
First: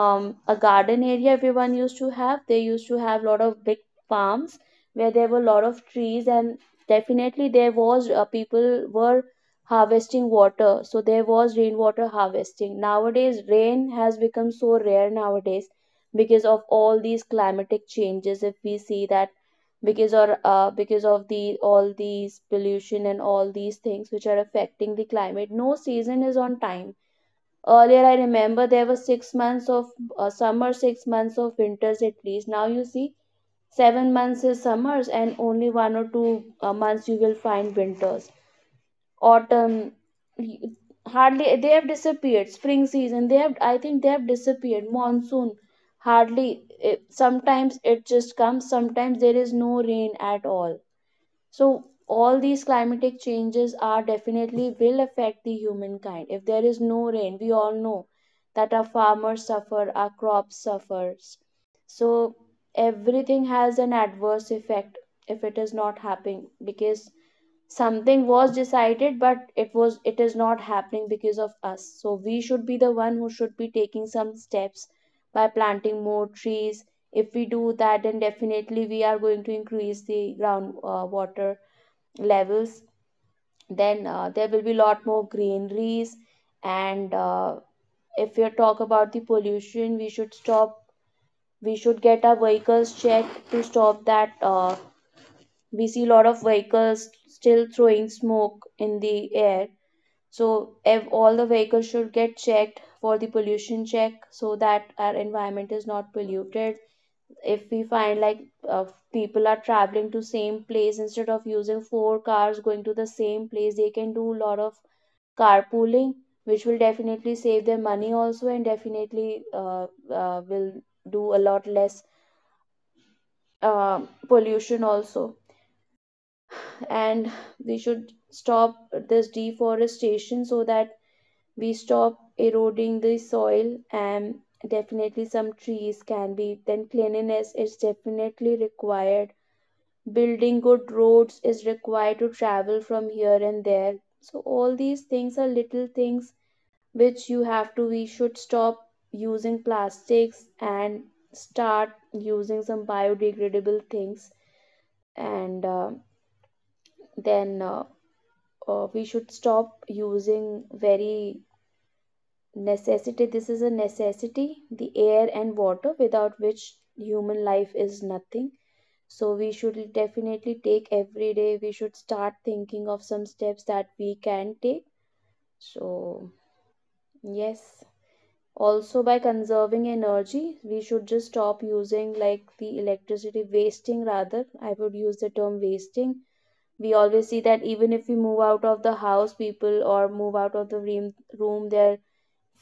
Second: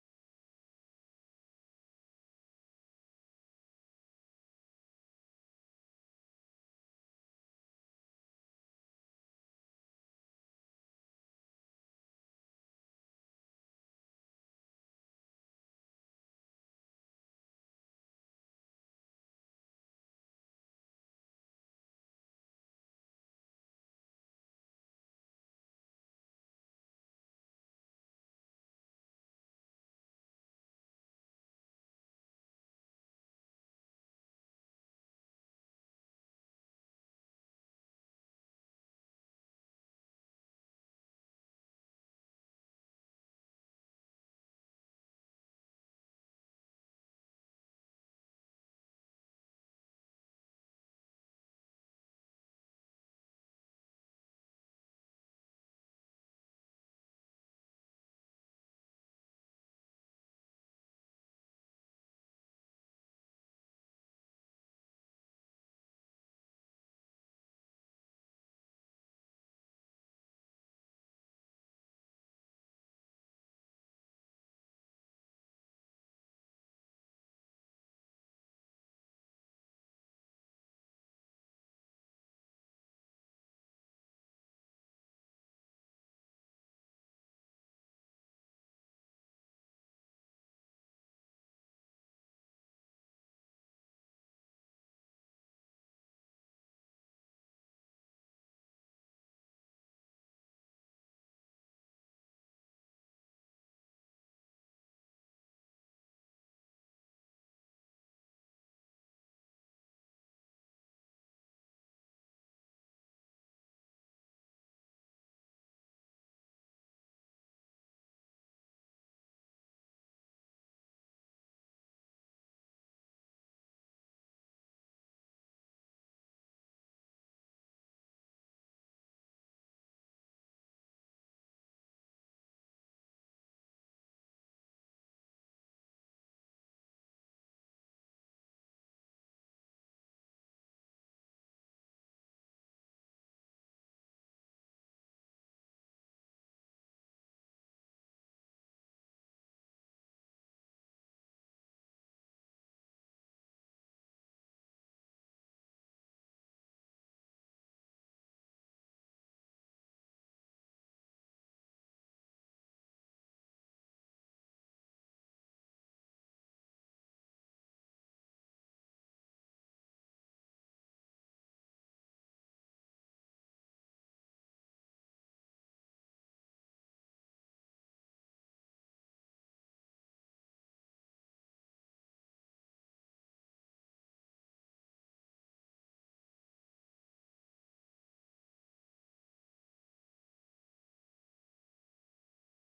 a garden area everyone used to have. They used to have a lot of big farms where there were a lot of trees, and definitely there was, people were harvesting water, so there was rainwater harvesting. Nowadays, rain has become so rare nowadays because of all these climatic changes. If we see that because of the all these pollution and all these things which are affecting the climate, no season is on time. Earlier, I remember there were 6 months of summer, 6 months of winters at least. Now you see, 7 months is summers, and only one or two months you will find winters. Autumn, y- hardly, they have disappeared. Spring season, they have, I think they have disappeared. Monsoon, hardly. Sometimes it just comes. Sometimes there is no rain at all, so all these climatic changes are definitely will affect the humankind. If there is no rain, we all know that our farmers suffer, our crops suffers. So everything has an adverse effect if it is not happening because something was decided but it is not happening because of us. So we should be the one who should be taking some steps by planting more trees. If we do that, then definitely we are going to increase the ground water levels. Then there will be a lot more greeneries, and if we talk about the pollution, we should stop, we should get our vehicles checked to stop that. We see a lot of vehicles still throwing smoke in the air, so if all the vehicles should get checked for the pollution check so that our environment is not polluted. If we find like uh, people are traveling to same place, instead of using four cars going to the same place, they can do a lot of carpooling, which will definitely save their money also, and definitely will do a lot less pollution also. And we should stop this deforestation so that we stop eroding the soil, and definitely some trees can be. Then cleanliness is definitely required, building good roads is required to travel from here and there. So all these things are little things which you have to we should stop using plastics and start using some biodegradable things, and then we should stop using very necessity. This is a necessity, the air and water, without which human life is nothing. So we should definitely take, every day we should start thinking of some steps that we can take. So yes, also by conserving energy, we should just stop using, like, the electricity wasting. Rather, I would use the term wasting. We always see that even if we move out of the house, people, or move out of the room, their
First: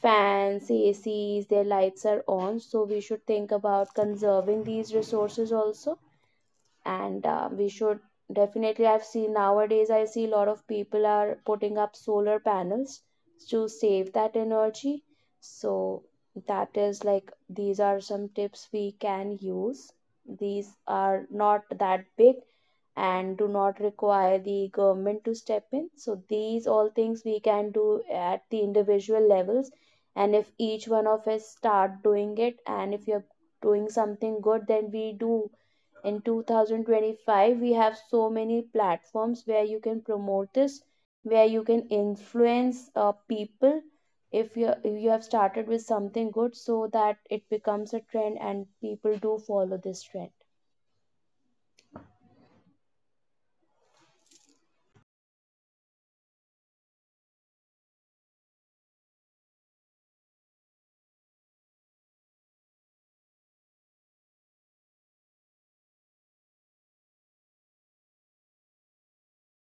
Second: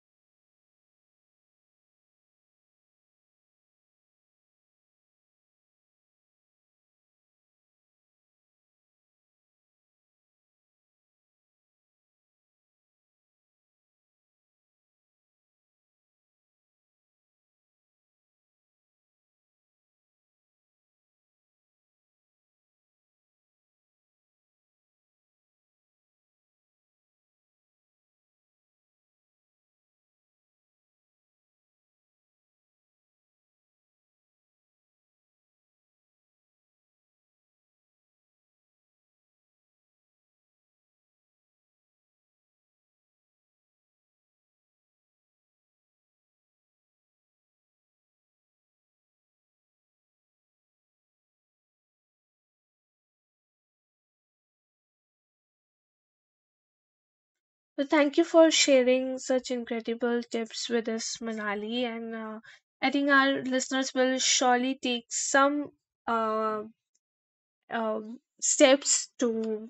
fans, ACs, their lights are on. So we should think about conserving these resources also. And we should definitely, I've seen nowadays I see a lot of people are putting up solar panels to save that energy. So that is like, these are some tips we can use. These are not that big and do not require the government to step in. So, these all things we can do at the individual levels. And if each one of us start doing it, and if you're doing something good, then we do. In 2025, we have so many platforms where you can promote this, where you can influence people, if you have started with something good so that it becomes a trend and people do follow this trend. Well, thank you for sharing such incredible tips with us, Manali. And I think our listeners will surely take some uh, steps to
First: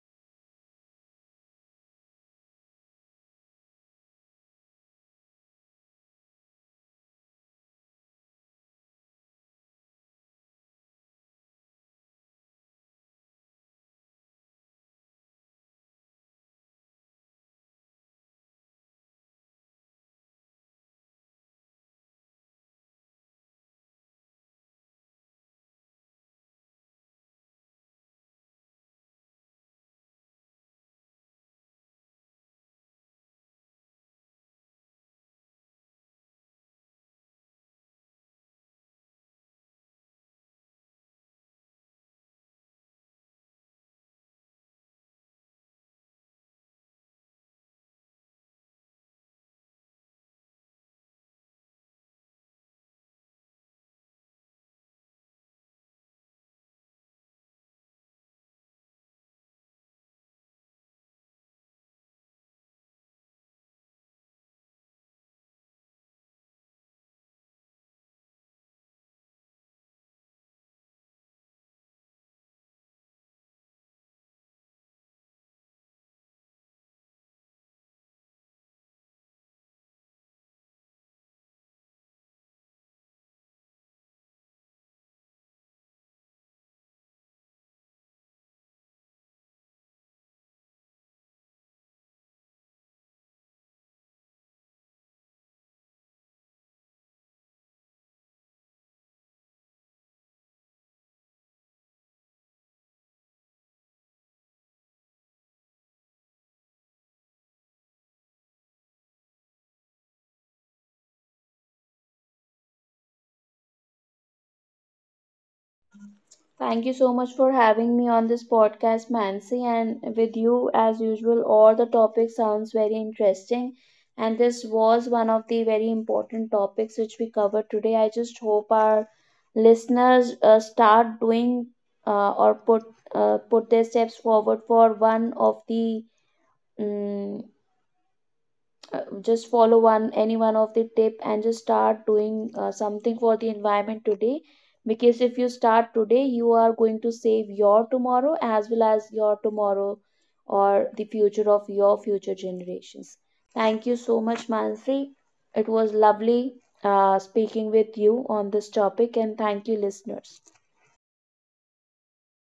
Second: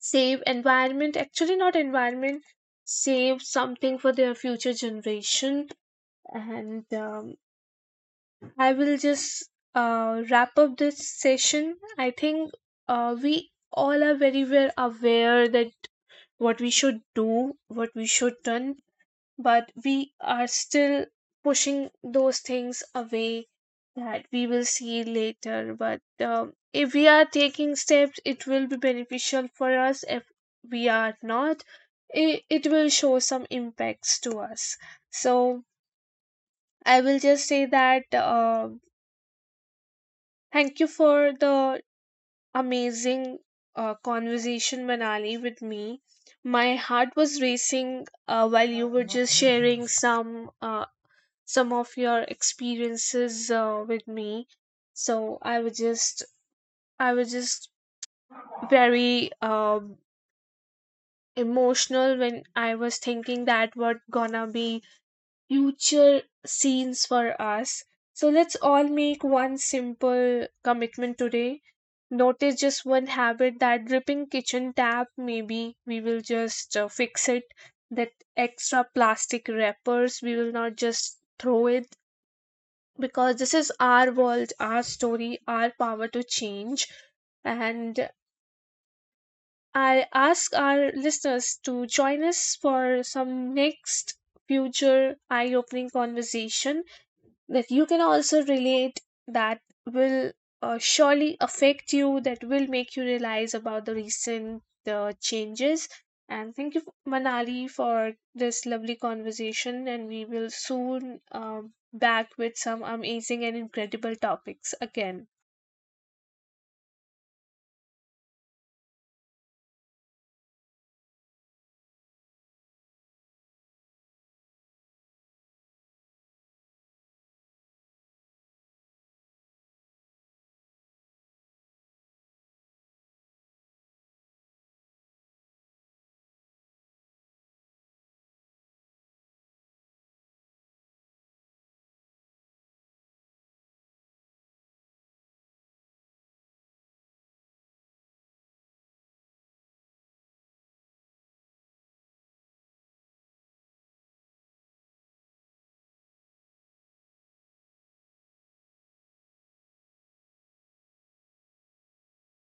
save environment. Actually, not environment, save something for their future generation. And I will just wrap up this session. I think we all are very well aware that what we should do, what we should done, but we are still pushing those things away, that we will see later. But if we are taking steps it will be beneficial for us. If we are not, it will show some impacts to us. So I will just say that thank you for the amazing conversation, Manali, with me. My heart was racing while you were just sharing some of your experiences with me. So I was just very emotional when I was thinking that what gonna be future scenes for us. So let's all make one simple commitment today. Notice just one habit, that dripping kitchen tap. Maybe we will just fix it. That extra plastic wrappers, we will not just throw it, because this is our world, our story, our power to change. And I ask our listeners to join us for some next future eye opening conversation that you can also relate, that will surely affect you, that will make you realize about the recent changes. And thank you, Manali, for this lovely conversation, and we will soon back with some amazing and incredible topics again. Thank you so much for having me on this podcast, Mansi. And with you, as usual, all the topic sounds very interesting. And this was one of the very important topics which we covered today. I just hope our listeners start doing or put put their steps forward for one of the um, just follow one any one of the tip and just start doing something for the environment today, because if you start today you are going to save your tomorrow as well as your tomorrow, or the future of your future generations. Thank you so much, Mansi. It was lovely speaking with you on this topic. And thank you, listeners.